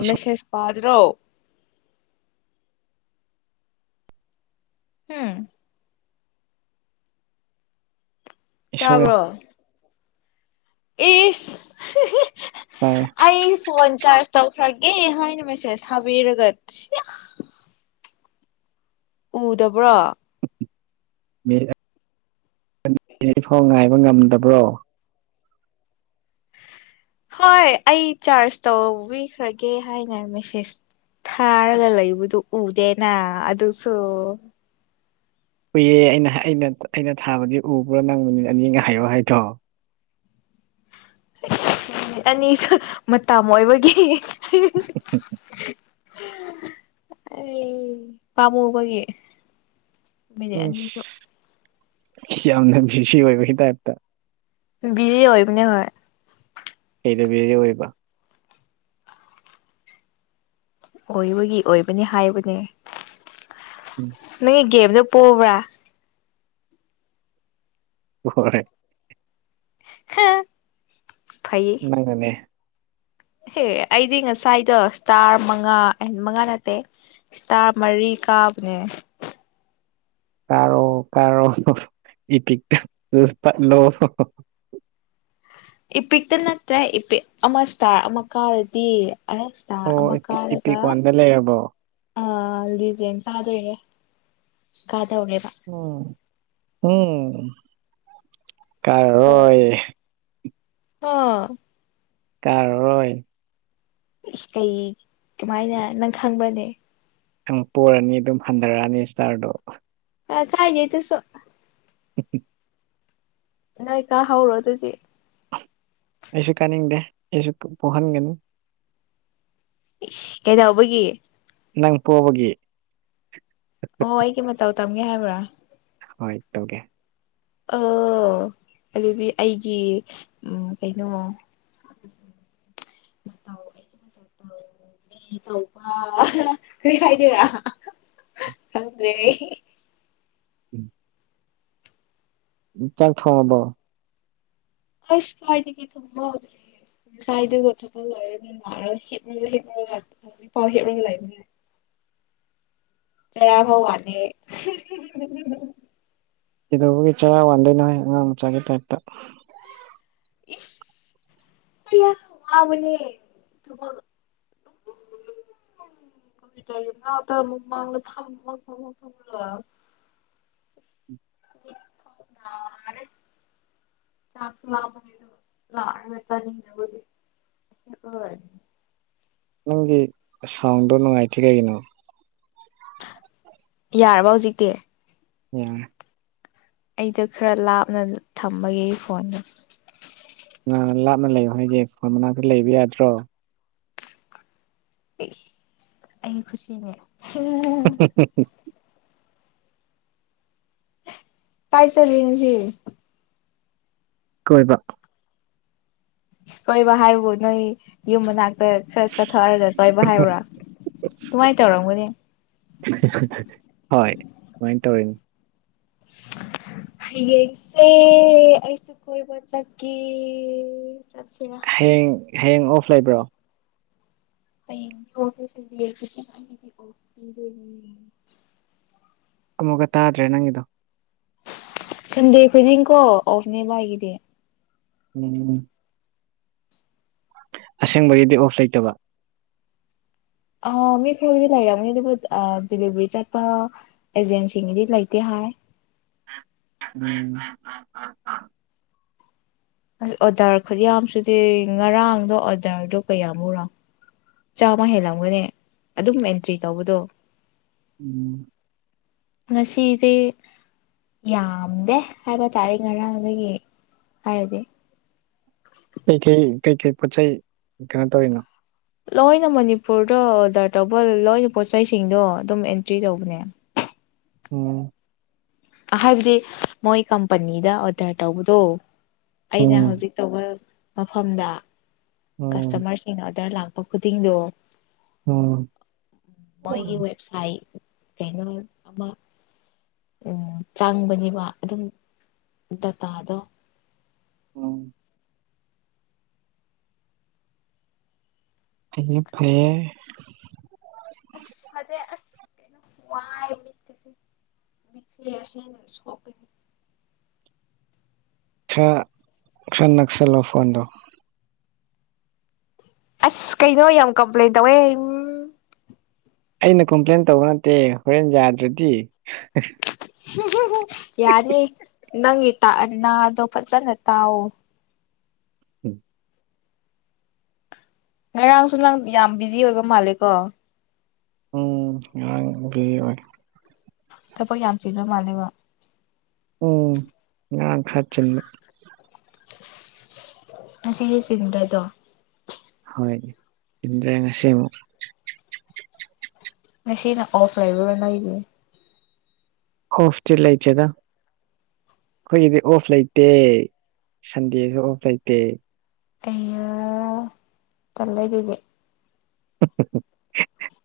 ꯏꯁꯧ ꯃꯦꯁꯦꯁ ꯄꯥꯗ꯭ꯔꯣ ꯍꯨꯝ ꯏꯁꯧ ꯌꯥꯝ ꯇꯥꯕ꯭ꯔꯣ ꯏꯁ ꯇꯥꯏ ꯑꯩꯁ ꯐꯣꯟ ꯆꯥꯔꯖ ꯇꯧꯈ꯭ꯔꯒꯦ ꯍꯥꯏꯅ ꯃꯦꯁꯦꯁ ꯊꯥꯕꯤꯔꯒ ꯎꯗꯕ꯭ꯔꯣ [unintelligible] ꯐꯥꯎ ꯉꯥꯏꯕ ꯉꯝꯗꯕ꯭ꯔꯣ ꯍꯣꯏ ꯑꯩ ꯆꯥꯔꯖ ꯇꯧꯕꯤꯈ꯭ꯔꯒꯦ ꯍꯥꯏꯅ ꯃꯦꯁꯦꯁ ꯊꯥꯔꯒ ꯂꯩꯕꯗꯨ ꯎꯗꯦꯅ ꯑꯗꯨꯁꯨ ꯎꯏꯌꯦ ꯑꯩꯅ ꯑꯩꯅ ꯑꯩꯅ ꯊꯥꯕꯗꯤ ꯎꯕ꯭ꯔꯣ ꯅꯪ ꯃꯤꯅꯤꯠ ꯑꯅꯤꯒ ꯍꯥꯏꯌꯣ ꯍꯥꯏꯗꯣ ꯑꯅꯤꯁꯨ ꯃꯇꯥꯝ ꯑꯣꯏꯕꯒꯤ ꯑꯩꯏ ꯄꯝꯃꯨꯕꯒꯤ ꯌꯥꯝꯅ ꯕꯤꯖꯤ ꯑꯣꯏꯕꯒꯤ ꯇꯥꯏꯞꯇ ꯕꯤꯖꯤ ꯑꯣꯏꯕꯅꯦ ꯍꯣꯏ ꯀꯩꯗꯕꯤꯖꯤ ꯑꯣꯏꯔꯤꯕ ꯑꯣꯏꯕꯒꯤ ꯑꯣꯏꯕꯅꯦ ꯍꯥꯏꯕꯅꯦ ꯅꯪꯒꯤ ꯒꯦꯝꯗꯣ ꯄꯣꯕ꯭ꯔꯥ ꯍꯣꯏ ꯍ ꯐꯩꯌꯦ ꯅꯪꯅꯅꯦ ꯍꯦ ꯑꯩꯗꯤ ꯉꯁꯥꯏꯗꯣ ꯏꯁꯇꯥꯔ ꯃꯉꯥ ꯑꯦꯟ ꯃꯉꯥ ꯅꯠꯇꯦ ꯏꯁꯇꯥꯔ ꯃꯔꯤ ꯀꯥꯕꯅꯦ ꯀꯥꯔꯣ ꯀꯥꯔꯣ ꯏꯄꯤꯛꯇ ꯔꯨꯁ ꯄꯠꯂꯣ ꯏꯄꯤꯛꯇ ꯅꯠꯇ꯭ꯔꯦ ꯏꯄꯤꯛ ꯑꯃ ꯏꯁꯇꯥꯔ ꯑꯃ ꯀꯥꯔꯗꯤ ꯑꯁ ꯑꯣ ꯏꯄꯤꯛ ꯏꯄꯤꯛ ꯋꯥꯟꯗ ꯂꯩꯔꯕꯣ ꯑꯥ ꯂꯤꯖꯦꯟ ꯆꯥꯗꯣꯏꯔꯦ ꯀꯥꯗꯧꯔꯦꯕ ꯎꯝ [unintelligible] ꯀꯥꯔꯔꯣꯏ ꯍꯥ ꯀꯥꯔꯔꯣꯏ ꯏꯁ ꯀꯩ ꯀꯃꯥꯏꯅ ꯅꯪ ꯈꯪꯕ꯭ꯔꯅꯦ ꯅꯪ ꯄꯣꯔꯅꯤ ꯑꯗꯨꯝ ꯍꯟꯗꯔꯛꯑꯅꯤ ꯏꯁꯇꯥꯔꯗꯣ ꯑ ꯀꯥꯏꯗꯦ ꯑꯗꯨꯁꯨ [inaudible] ꯅꯣꯏ ꯀꯥꯍꯧꯔꯣ ꯑꯗꯨꯗꯤ ꯑꯩꯁꯨ ꯀꯥꯅꯤꯡꯗꯦ ꯑꯩꯁꯨ ꯄꯣ ꯄꯣꯍꯟꯒꯅꯨ ꯏꯁ ꯀꯩꯗꯧꯕꯒꯤ ꯅꯪ ꯄꯣꯕꯒꯤ ꯑꯣ ꯑꯩꯒꯤ ꯃꯇꯧ ꯇꯝꯒꯦ ꯍꯥꯏꯕ꯭ꯔꯥ ꯍꯣꯏ ꯇꯧꯒꯦ ꯑꯣ ꯑꯗꯨꯗꯤ ꯑꯩꯒꯤ ꯎꯝ ꯀꯩꯅꯣ [inaudible] [unintelligible] ꯅꯤ ꯇꯧꯕ ꯀꯩꯍꯥꯏꯗꯣꯏꯔ ꯈꯪꯗ꯭ꯔꯦ ꯑꯩ [inaudible] ꯆꯥꯛ ꯊꯣꯡꯉꯕꯣ ꯑꯁ ꯀꯥꯏꯗꯒꯤ ꯊꯣꯡꯕ ꯍꯧꯗ꯭ꯔꯤ ꯉꯁꯥꯏꯗꯒꯤ ꯊꯕꯛ ꯂꯣꯏꯔꯅꯤꯅꯔ ꯍꯤꯞꯔꯒ ꯍꯤꯞꯔꯒ ꯍꯧꯖꯤꯛꯐꯥꯎ ꯍꯤꯞꯔꯒ ꯂꯩꯕꯅꯦ [inaudible] ꯆꯔꯥꯐꯥꯎ ꯋꯥꯠꯅꯦ ꯀꯩꯗꯧꯕꯒꯤ ꯆꯔꯥ ꯋꯥꯟꯗꯣꯏꯅꯣꯍꯦ ꯑꯉꯥꯡ ꯃꯆꯥꯒꯤ ꯇꯥꯏꯞꯇ ꯏꯁ ꯃꯌꯥꯝ ꯋꯕꯅꯦ ꯊꯕꯛ [unintelligible] [unintelligible] ꯆꯥꯛꯁꯨ ꯂꯥꯝꯕꯒꯤꯖꯨ ꯂꯥꯔꯒ ꯆꯥꯅꯤꯡꯗꯕꯒꯤ [unintelligible] ꯅꯪꯒꯤ ꯁꯥꯎꯟꯗꯣ ꯅꯨꯡꯉꯥꯏꯇ꯭ꯔꯤ ꯀꯩꯒꯤꯅꯣ ꯌꯥꯔꯕ‌ꯣ ꯍꯧꯖꯤꯛꯇꯤ ꯌꯥꯔꯦ ꯑꯩ ꯆꯠꯈ꯭ꯔꯥ ꯂꯥꯞꯅ ꯊꯝꯕꯒꯤ ꯐꯣꯟꯗꯣ ꯀꯅꯥꯅ ꯂꯥꯞꯅ ꯂꯩꯌꯣ ꯍꯥꯏꯗꯦ ꯐꯣꯟ ꯃꯅꯥꯛꯇ ꯂꯩꯕ ꯌꯥꯗ꯭ꯔꯣ ꯏꯁ ꯑꯩ ꯀꯨꯁꯤꯅꯦ [unintelligible] ꯀꯥꯏ ꯆꯠꯂꯤꯅ‌ꯣ ꯉꯁꯤ ꯀꯣꯏꯕ ꯏꯁ ꯀꯣꯏꯕ ꯍꯥꯏꯕꯨ ꯅꯣꯏ ꯌꯨꯝ ꯃꯅꯥꯛ ꯇ ꯈꯔ ꯆꯠꯊꯣꯛ ꯍꯥꯏꯔ ꯀꯣꯏꯕ ꯍꯥꯏꯕ꯭ꯔꯥ ꯗꯨꯃꯥꯏ ꯇꯧꯔꯝꯒꯅꯤ ꯍꯣꯏ ꯗꯨꯃꯥꯏ ꯇꯧꯔꯤꯅꯤ ꯍꯌꯦꯡꯁꯦ ꯑꯩꯁꯨ ꯀꯣꯏꯕ ꯆꯠꯀꯦ ꯀ‌ꯦ ꯆꯠꯁꯤꯔꯥ ꯍꯌꯦꯡ ꯍꯌꯦꯡ ꯑꯣꯐ ꯂꯩꯕ꯭ꯔꯣ [unintelligible] ꯑꯃꯨꯛꯀ ꯇꯥꯗ꯭ꯔꯦ ꯅꯪꯒꯤꯗꯣ ꯁꯟꯗꯦ ꯈꯨꯗꯤꯡꯀꯣ ꯑꯣꯐꯅꯦꯕ ꯑꯩꯒꯤꯗꯤ ꯎꯝ ꯑꯁꯦꯡꯕꯒꯤꯗꯤ ꯑꯣꯐ ꯂꯩꯇꯕ ꯑ ꯃꯤ ꯈꯔꯒꯤꯗꯤ ꯂꯩꯔꯝꯅꯤ ꯑꯗꯨꯕꯨ ꯑꯥ ꯗꯤꯂꯤꯕ꯭ꯔꯤ ꯆꯠꯄ ꯑꯦꯖꯦꯟꯁꯤꯡꯒꯤꯗꯤ ꯂꯩꯇꯦ ꯍꯥꯏ ꯎꯝ ꯑꯁ ꯑꯣꯔꯗ꯭ꯔ ꯈꯨꯠꯌꯥꯝꯁꯤꯗꯤ ꯉꯔꯥꯡꯗꯣ ꯑꯣꯔꯗ꯭ꯔꯗꯣ ꯀꯌꯥꯃꯨꯛꯔꯥ ꯆꯥꯝꯃ ꯍꯦꯜꯂꯝꯒꯅꯤ ꯑꯗꯨꯝ ꯑꯦꯟꯇ꯭ꯔꯤ ꯇꯧꯕꯗꯣ ꯎꯝ ꯉꯁꯤꯗꯤ ꯌꯥꯝꯗꯦ ꯍꯥꯏꯕ ꯇꯥꯔꯦ ꯉꯔꯥꯡꯗꯒꯤ ꯍꯥꯏꯔꯗꯤ ꯀꯩ ꯀꯩ ꯀꯩꯀꯩ ꯄꯣꯠ ꯆꯩ ꯀꯩꯅꯣ ꯇꯧꯔꯤꯅꯣ ꯂꯣꯏꯅ ꯃꯅꯤꯄꯨꯔꯗ ꯑꯣꯗ꯭ꯔ ꯇꯧꯕ ꯂꯣꯏꯅ ꯄꯣꯠ ꯆꯩꯁꯤꯡꯗꯣ ꯑꯗꯨꯝ ꯑꯦꯟꯇ꯭ꯔꯤ ꯇꯧꯕꯅꯦ ꯎꯝ ꯍꯥꯏꯕꯗꯤ ꯃꯣꯏ ꯀꯝꯄꯅꯤꯗ ꯑꯣꯗ꯭ꯔ ꯇꯧꯕꯗꯣ ꯑꯩꯅ ꯎꯝ ꯍꯧꯖꯤꯛ ꯇꯧꯕ ꯃꯐꯝꯗ ꯎꯝ ꯀꯁꯇꯃ꯭ꯔꯁꯤꯡꯅ ꯑꯣꯗ꯭ꯔ ꯂꯥꯛ ꯄ ꯈꯨꯗꯤꯡꯗꯣ ꯎꯝ ꯃꯣꯏꯒꯤ ꯋꯦꯕꯁꯥꯏꯠ ꯀꯩꯅꯣ ꯑꯃ ꯎꯝ ꯆꯪꯕꯅꯦꯕ ꯑꯗꯨꯝ ꯗꯥꯇꯥꯗꯣ ꯎꯝ ꯑꯩꯗꯤ ꯐꯩꯌ‌ꯦ ꯑꯁ ꯐꯗꯦ ꯑꯁ ꯀꯩꯅ‌ꯣꯝ ꯋꯥꯏ ꯃꯤꯠꯁꯤꯁꯨ ꯃꯤꯠꯁ‌ꯦ ꯑꯍꯤꯡ ꯁꯣꯛꯄꯩ ꯈꯔ ꯈꯔ ꯅꯛꯁꯜꯂꯣ ꯐꯣꯟꯗꯣ ꯑꯁ ꯀꯩꯅꯣ ꯌꯥꯝ ꯀꯝꯄ꯭ꯂꯦꯟ ꯇꯧꯋꯦ ꯎꯝ ꯑꯩꯅ ꯀꯝꯄ꯭ꯂꯦꯟ ꯇꯧꯕ ꯅꯠꯇꯦ ꯍꯣꯔꯦꯟ ꯌꯥꯗ꯭ꯔꯥꯗꯤ ꯌꯥꯅꯤ ꯅꯪꯒꯤ ꯇꯥꯛ ꯑ ꯅꯥꯗꯣ ꯐꯖꯅ ꯇꯥꯎꯋ‌ꯣ ꯎꯝ ꯉꯔꯥꯡꯁꯨ ꯅꯪ ꯌꯥꯝ ꯕꯤꯖꯤ ꯑꯣꯏꯕ ꯃꯥꯜꯂꯦ ꯀꯣ ꯎꯝ ꯉꯔꯥꯡꯒꯤ ꯋꯅꯤ ꯊꯕꯛ ꯌꯥꯝ ꯆꯤꯕ ꯃꯥꯜꯂꯦꯕ ꯎꯝ ꯉꯔꯥꯡ ꯈꯔ ꯆꯤꯟꯕ ꯉ ꯁꯤꯒꯤꯁꯤꯟꯗ꯭ꯔꯦꯗꯣ ꯍꯣꯏ ꯏꯟꯗ꯭ꯔꯦ ꯉꯁꯤ ꯑꯃꯨꯛ ꯉꯁꯤꯅ ꯑꯣꯐ ꯂꯥꯏꯕ ꯅꯣꯏꯒꯤ ꯑꯣꯐꯇꯤ ꯂꯩꯇꯦꯗ ꯑꯩꯈꯣꯏꯒꯤꯗꯤ ꯑꯣꯐ ꯂꯩꯇꯦ ꯁꯟꯗꯦꯁꯨ ꯑꯣꯐ ꯂꯩꯇꯦ [unintelligible] ꯇꯟꯂꯦ ꯑꯗꯨꯗꯤ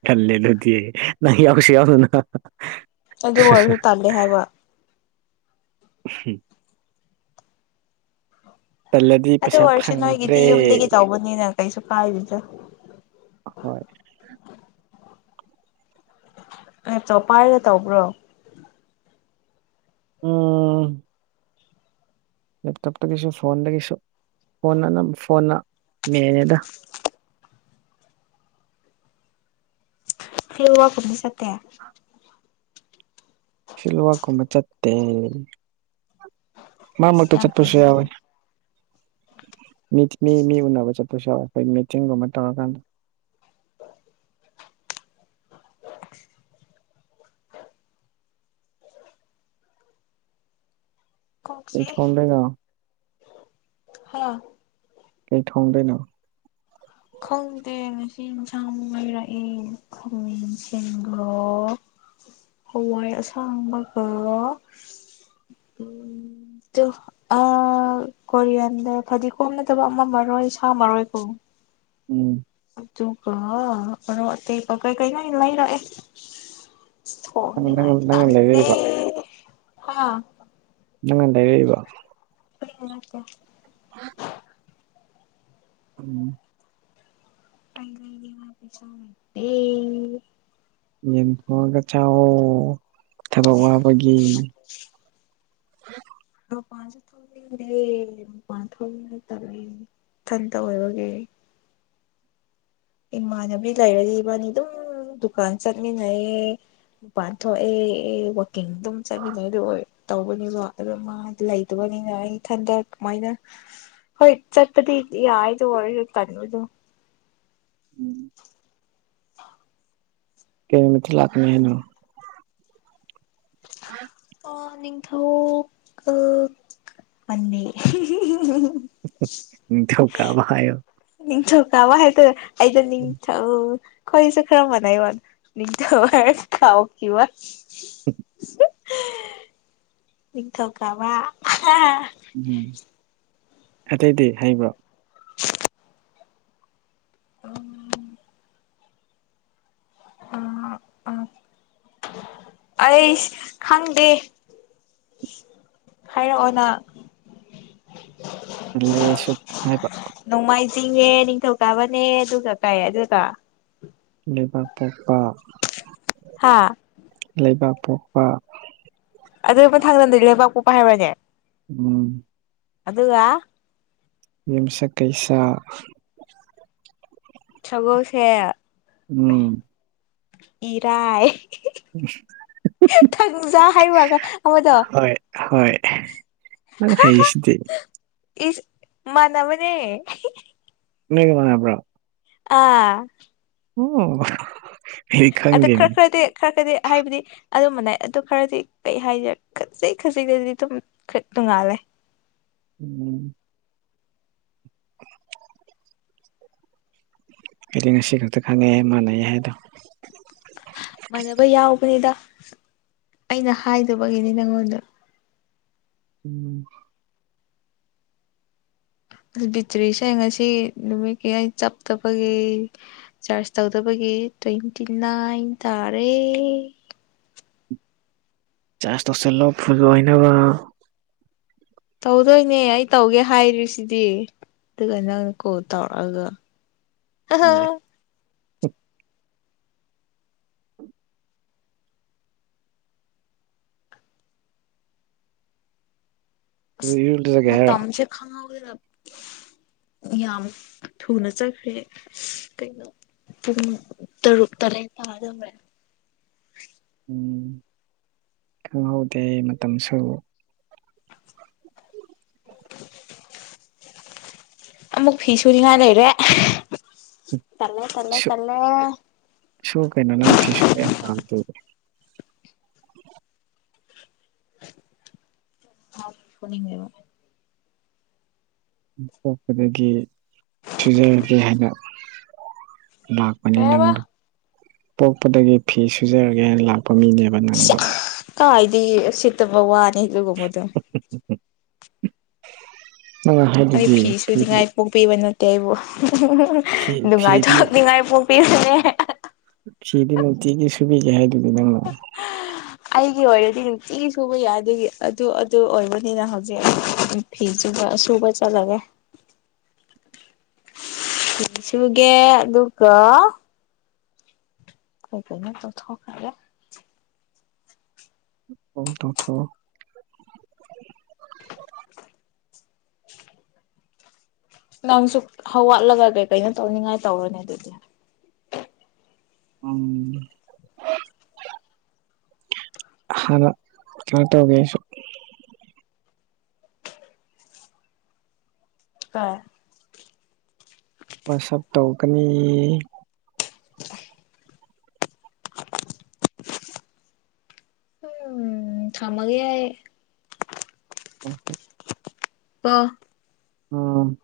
ꯇꯟꯂꯦ ꯑꯗꯨꯗꯤ ꯪ ꯌꯥꯎꯁꯤ [unintelligible] ꯑꯗꯨ ꯑꯣꯏꯔꯁꯨ ꯇꯥꯜꯂꯦ ꯍꯥꯏꯕ ꯎ ꯇꯂꯦ ꯑꯗꯨ ꯑꯣꯏꯔꯁꯨ ꯅꯣꯏꯒꯤꯗꯤ ꯌꯨꯝꯗꯒꯤ ꯇꯧꯕꯅꯤꯅ ꯀꯩꯁꯨ ꯀꯥꯏꯔꯤꯗ ꯍꯣꯏ ꯑꯦ ꯇꯣꯞ ꯄꯥꯏꯔꯒ ꯇꯧꯕ꯭ꯔꯣ ꯎꯝ ꯂꯦꯞꯇꯣꯞꯇꯒꯤꯁꯨ ꯐꯣꯟꯗꯒꯤꯁꯨ ꯐꯣꯟꯅꯅꯝ ꯐꯣꯟꯅ ꯃꯦꯜꯂꯦꯗ ꯐ ꯋꯥ ꯈꯨꯨꯝꯅꯤ ꯆꯠꯇꯦ ꯁꯤꯜꯋꯥꯛ ꯀꯨꯝꯕ ꯆꯠꯇꯦ ꯃꯥꯃꯛꯇ ꯏꯁ ꯌꯥꯝ ꯆꯠꯄꯁꯨ ꯌꯥꯎꯋꯦ ꯐꯩꯅꯦ ꯃꯤ ꯃꯤ ꯃꯤ ꯎꯅꯕ ꯆꯠꯄꯁꯨ ꯌꯧꯋꯦ ꯑꯩꯈꯣꯏ ꯃꯤꯇꯤꯡꯒꯨꯝꯕ ꯇꯧꯔꯀꯥꯟꯗ [inaudible] ꯀꯣꯛ ꯀꯩ ꯆꯤꯛꯑꯦ ꯊꯣꯡꯗꯣꯏꯅꯣ ꯍꯥ ꯀ ꯊꯣꯡꯗꯅꯣ ꯈꯪꯗꯦ ꯉꯁꯤ ꯏꯟꯁꯥꯡ ꯂꯩꯔꯛꯑꯦ [unintelligible] ꯁꯦꯡꯒꯔꯣ ꯍꯋꯥꯏ ꯑꯁꯥꯡꯕꯒ ꯎꯝ [unintelligible] ꯑ ꯀꯣꯔꯤꯌꯥꯟꯗ ꯐꯗꯤꯒꯣꯝ ꯅꯠꯇꯕ ꯑꯃ ꯃꯔꯣꯏ ꯁꯥꯃꯔꯣꯏꯀꯨꯝ ꯎꯝ ꯑꯗꯨꯒ ꯑꯔꯣꯛ ꯑꯇꯦꯡꯄ ꯀꯩ ꯀꯩ [unintelligible] ꯃꯩ ꯂꯥꯛꯑꯦ ꯅꯪ ꯅꯪ ꯊꯣꯡꯅꯤꯡꯉꯥꯏ ꯅꯪꯅ ꯇꯜꯂꯤ ꯂꯩꯔꯛꯏꯕ ꯍꯥ ꯅꯪꯅ ꯂꯩꯔꯛꯢꯕ ꯑꯩꯅ ꯅꯠꯇꯦ [inaudible] [inaudible] [inaudible] ꯇꯦ ꯌꯦꯟ ꯊꯣꯛꯉꯥꯒ ꯆꯥꯋꯣ ꯊꯕꯛ ꯋꯥꯕꯒꯤ [inaudible] ꯃꯄꯥꯟꯁꯨ ꯊꯣꯛꯅꯤꯡꯗꯦ ꯃꯄꯥꯟ ꯊꯣꯛꯄ ꯇꯜꯂꯦ ꯏꯊꯟꯇ ꯑꯣꯏꯕꯒꯤ ꯏꯃꯥꯟꯅꯕꯤ ꯂꯩꯔꯗꯤ ꯏꯕꯥꯅꯤ ꯑꯗꯨꯝ ꯗꯨꯀꯥꯟ ꯆꯠꯃꯤꯟꯅꯩꯌꯦ ꯃꯄꯥꯟ ꯊꯣꯛꯑꯦ ꯋꯥꯛꯀꯤꯡ ꯑꯗꯨꯝ ꯆꯥꯃꯤꯟ [unintelligible] ꯇꯧꯕꯅꯤꯕ ꯑꯗꯨ ꯃꯥ ꯂꯩꯇꯕꯅꯤꯅ ꯑꯩ ꯏꯊꯟꯇ ꯀꯃꯥꯏꯅ ꯍꯣꯏ ꯆꯠꯄꯗꯤ ꯌꯥꯏ ꯑꯗꯨ ꯑꯣꯏꯔꯁꯨ ꯇꯟꯕꯗꯨ ꯎꯝ ꯀꯩ ꯅꯨꯃꯤꯠꯇ ꯂꯥꯛꯀꯅꯤ ꯍꯥꯏꯅꯣ [inaudible] ꯍꯣ ꯅꯤꯡꯊꯧ ꯀꯜ ꯄꯥꯅꯦ ꯅꯤꯡꯊꯧꯀꯥꯕ ꯍꯥꯏꯌꯣ ꯅꯤꯡꯊꯧꯀꯥꯕ ꯍꯥꯏꯗꯨ ꯑꯩꯗꯨ ꯅꯤꯡꯊꯧ ꯈꯣꯏ ꯅꯤꯁꯨ ꯈꯔ ꯃꯥꯟꯅꯩꯕ ꯅꯤꯡꯊꯧ ꯍꯥꯏꯔ ꯀꯥꯎꯈꯤꯕ [inaudible] ꯅꯤꯡꯊꯧꯀꯥꯕ ꯎꯝ ꯑꯇꯩꯗꯤ ꯍꯩꯕ꯭ꯔꯣ [inaudible] ꯎꯝ ꯑ ꯑ ꯑꯩꯁ ꯈꯪꯗꯦ ꯍꯥꯏꯔꯛꯑꯣ ꯅꯪ ꯂꯦ ꯁꯨ ꯍꯥꯏꯕ ꯅꯣꯡꯃꯥꯏꯆꯤꯡꯅꯦ ꯅꯤꯡꯊꯧꯀꯥꯕꯅꯦ ꯑꯗꯨꯒ ꯀꯩ ꯑꯗꯨꯒ ꯂꯩꯕꯥꯛꯄꯣꯛꯄ ꯍꯥ ꯂꯩꯕꯥꯛꯄꯣꯛꯄ ꯑꯗꯨꯏ ꯃꯊꯪ ꯗꯥꯗꯤ ꯂꯩꯕꯥꯛꯄꯣꯛꯄ ꯍꯥꯏꯕ꯭ꯔꯅꯦ ꯎꯝ ꯑꯗꯨꯒ ꯌꯨꯝꯁꯀꯩꯁ ꯁꯒꯣꯜꯁꯦꯜ ꯎꯝ ꯏꯔꯥꯏ [unintelligible] ꯊꯥꯡꯖꯥ ꯍꯥꯏꯕ꯭ꯔꯒ ꯑꯃꯗꯣ ꯍꯣꯏ ꯍꯣꯢ ꯅꯪ ꯍꯩꯁꯤꯗꯤ ꯏꯁ ꯃꯥꯟꯅꯕꯅꯦ ꯅꯣꯏꯒ ꯃꯥꯟꯅꯕꯔꯣ ꯑꯥ ꯍꯣ ꯑꯗꯨ ꯈ꯭ꯔ-ꯈ꯭ꯔꯗꯦ ꯈꯔ ꯈꯔꯗꯤ ꯍꯥꯏꯕꯗꯤ ꯑꯗꯨꯝꯕꯅꯦ ꯑꯗꯨ ꯈꯔꯗꯤ ꯀꯩ ꯍꯥꯏꯒꯦ ꯈꯖꯤꯛ ꯈꯖꯤꯛꯗꯗꯤ ꯑꯗꯨꯝ ꯈꯔ ꯇꯨꯡꯉꯥꯜꯂꯦ ꯎꯝ [inaudible] ꯑꯩꯗꯤ ꯉꯁꯤ ꯈꯛꯇ ꯈꯪꯉꯩ ꯃꯥꯟ ꯍꯥꯏꯗꯣ ꯃꯥꯟꯅꯕ ꯌꯥꯎꯕꯅꯤꯗ ꯑꯩꯅ ꯍꯥꯏꯗꯕꯒꯤꯅꯤ ꯅꯪꯉꯣꯟꯗ ꯎꯝ ꯑꯁ ꯕꯤꯇ꯭ꯔꯤ ꯁ ꯉꯁꯤ ꯅꯨꯃꯤꯠ ꯀꯌꯥ ꯆꯞꯇꯕꯒꯤ ꯆꯥꯔꯁ ꯇꯧꯗꯕꯒꯤ ꯇ꯭ꯋꯦꯟꯇꯤ ꯅꯥꯏꯟ ꯇꯥꯔꯦ ꯆꯥꯔꯖ ꯇꯧꯁꯤꯜꯂꯣ ꯐꯨꯜ ꯑꯣꯏꯅꯕ ꯇꯧꯗꯣꯏꯅꯦ ꯑꯩ ꯇꯧꯒꯦ ꯍꯥꯏꯔꯤꯁꯤꯗꯤ ꯑꯗꯨ ꯅꯪ ꯀꯣꯜ ꯇꯧꯔꯛ ꯑꯥꯒ ꯑꯦ ꯑꯁ ꯏꯔꯨ ꯂꯨꯖꯒꯦ ꯍꯥꯏꯔꯣ ꯃꯥꯇꯝ ꯁꯦ ꯈꯪꯍꯧꯗꯦꯗꯥ ꯌꯥꯝ ꯊꯨꯅ ꯆꯠꯈ꯭ꯔꯦ ꯀꯩꯅꯣ ꯄꯨꯡ ꯇꯔꯨꯛ ꯇꯔꯦꯠ ꯇꯥꯗꯧꯔꯦ꯫ ꯎꯝ ꯈꯪꯍꯧꯗꯦ ꯃꯇꯝꯁꯨ꯫ ꯑꯃꯨꯛ ꯐꯤ ꯁꯨꯔꯤꯉꯥꯏ ꯂꯩꯔꯦ꯫ ꯇꯜꯂꯦ ꯇꯜꯂꯦ ꯁꯨ ꯇꯜꯂꯦ꯫ ꯁꯨ ꯀꯩꯅꯣ ꯅꯪ ꯐꯤꯁꯨ ꯌꯥꯝ ꯄꯥꯝ [unintelligible] ꯑ ꯐꯨꯅꯤꯡꯉꯦꯕ ꯄꯣꯛꯄꯗꯒꯤ ꯁꯨꯖꯔꯒꯦ ꯍꯥꯏꯅ꯫ ꯂꯥꯛꯄꯅꯦ ꯀꯩ ꯍꯥꯏꯕ ꯅꯪꯗ ꯄꯣꯛꯄꯗꯒꯤ ꯐꯤ ꯁꯨꯖꯔꯒꯦꯅ ꯂꯥꯛꯄ ꯂꯥꯛꯄ ꯃꯤꯅꯦꯕ ꯅꯪꯗꯣ꯫ ꯀꯥꯏꯗꯤ ꯑꯨꯁꯤꯠꯇꯕ ꯋꯥꯅꯤ ꯑꯗꯨꯒꯨꯝꯕꯗꯣ꯫ ꯎꯝ ꯎꯝ ꯅꯣꯏ ꯑꯩ ꯍꯥꯏꯕꯗꯤ ꯐꯤ ꯁꯨꯅꯤꯡꯉꯥꯏ ꯄꯣꯛꯄꯤꯕ ꯅꯠꯇꯦ ꯑꯩꯕꯨ ꯐꯤ ꯐꯤꯗꯤ ꯅꯨꯡꯉꯥꯏꯊꯣꯛꯅꯤꯡꯉꯥꯏ ꯄꯣꯛꯄꯤꯕꯅꯦ ꯐꯤꯗꯤ ꯅꯨꯡꯇꯤꯒꯤ ꯁꯨꯕꯤꯒꯦ ꯍꯥꯏꯗꯨꯗꯤ ꯅꯪ [inaudible] ꯑꯩꯒꯤ ꯑꯣꯏꯔꯗꯤ ꯅꯨꯡꯇꯤ ꯁꯨꯕ ꯌꯥꯏ ꯑꯗꯨꯒꯤ ꯑꯗꯨ ꯑꯗꯨ ꯑꯣꯏꯕꯅꯤꯅ ꯍꯧꯖꯤꯛ ꯐꯤꯁꯨꯕ ꯁꯨꯕ ꯆꯠꯂꯒꯦ꯫ [inaudible] ꯁꯨꯒꯦ ꯑꯗꯨꯒ ꯑꯩ ꯀꯩꯅꯣꯝ ꯇꯧꯊꯣꯛ ꯈꯔꯒꯦ ꯑꯣ ꯇꯣꯛꯊꯣꯎ꯫ ꯅꯪꯁꯨ ꯍꯧꯒꯠꯂꯒ ꯀꯩ ꯀꯩꯅꯣ ꯇꯧꯅꯤꯡꯉꯥꯏ ꯇꯧꯔꯅꯦ ꯑꯗꯨꯗꯤ꯫ ꯎꯝ꯫ ꯍꯥꯟꯅ ꯀꯩꯅꯣ ꯇꯩꯒꯦ ꯑꯩꯁꯨ꯫ ꯑꯥ꯫ ꯍꯣꯏ ꯁꯞ ꯇꯧꯒꯅꯤ꯫ ꯎꯝ ꯊꯝꯃꯒꯦ ꯑꯩ꯫ ꯎꯝ꯫ ꯑꯣ꯫ ꯎꯝ꯫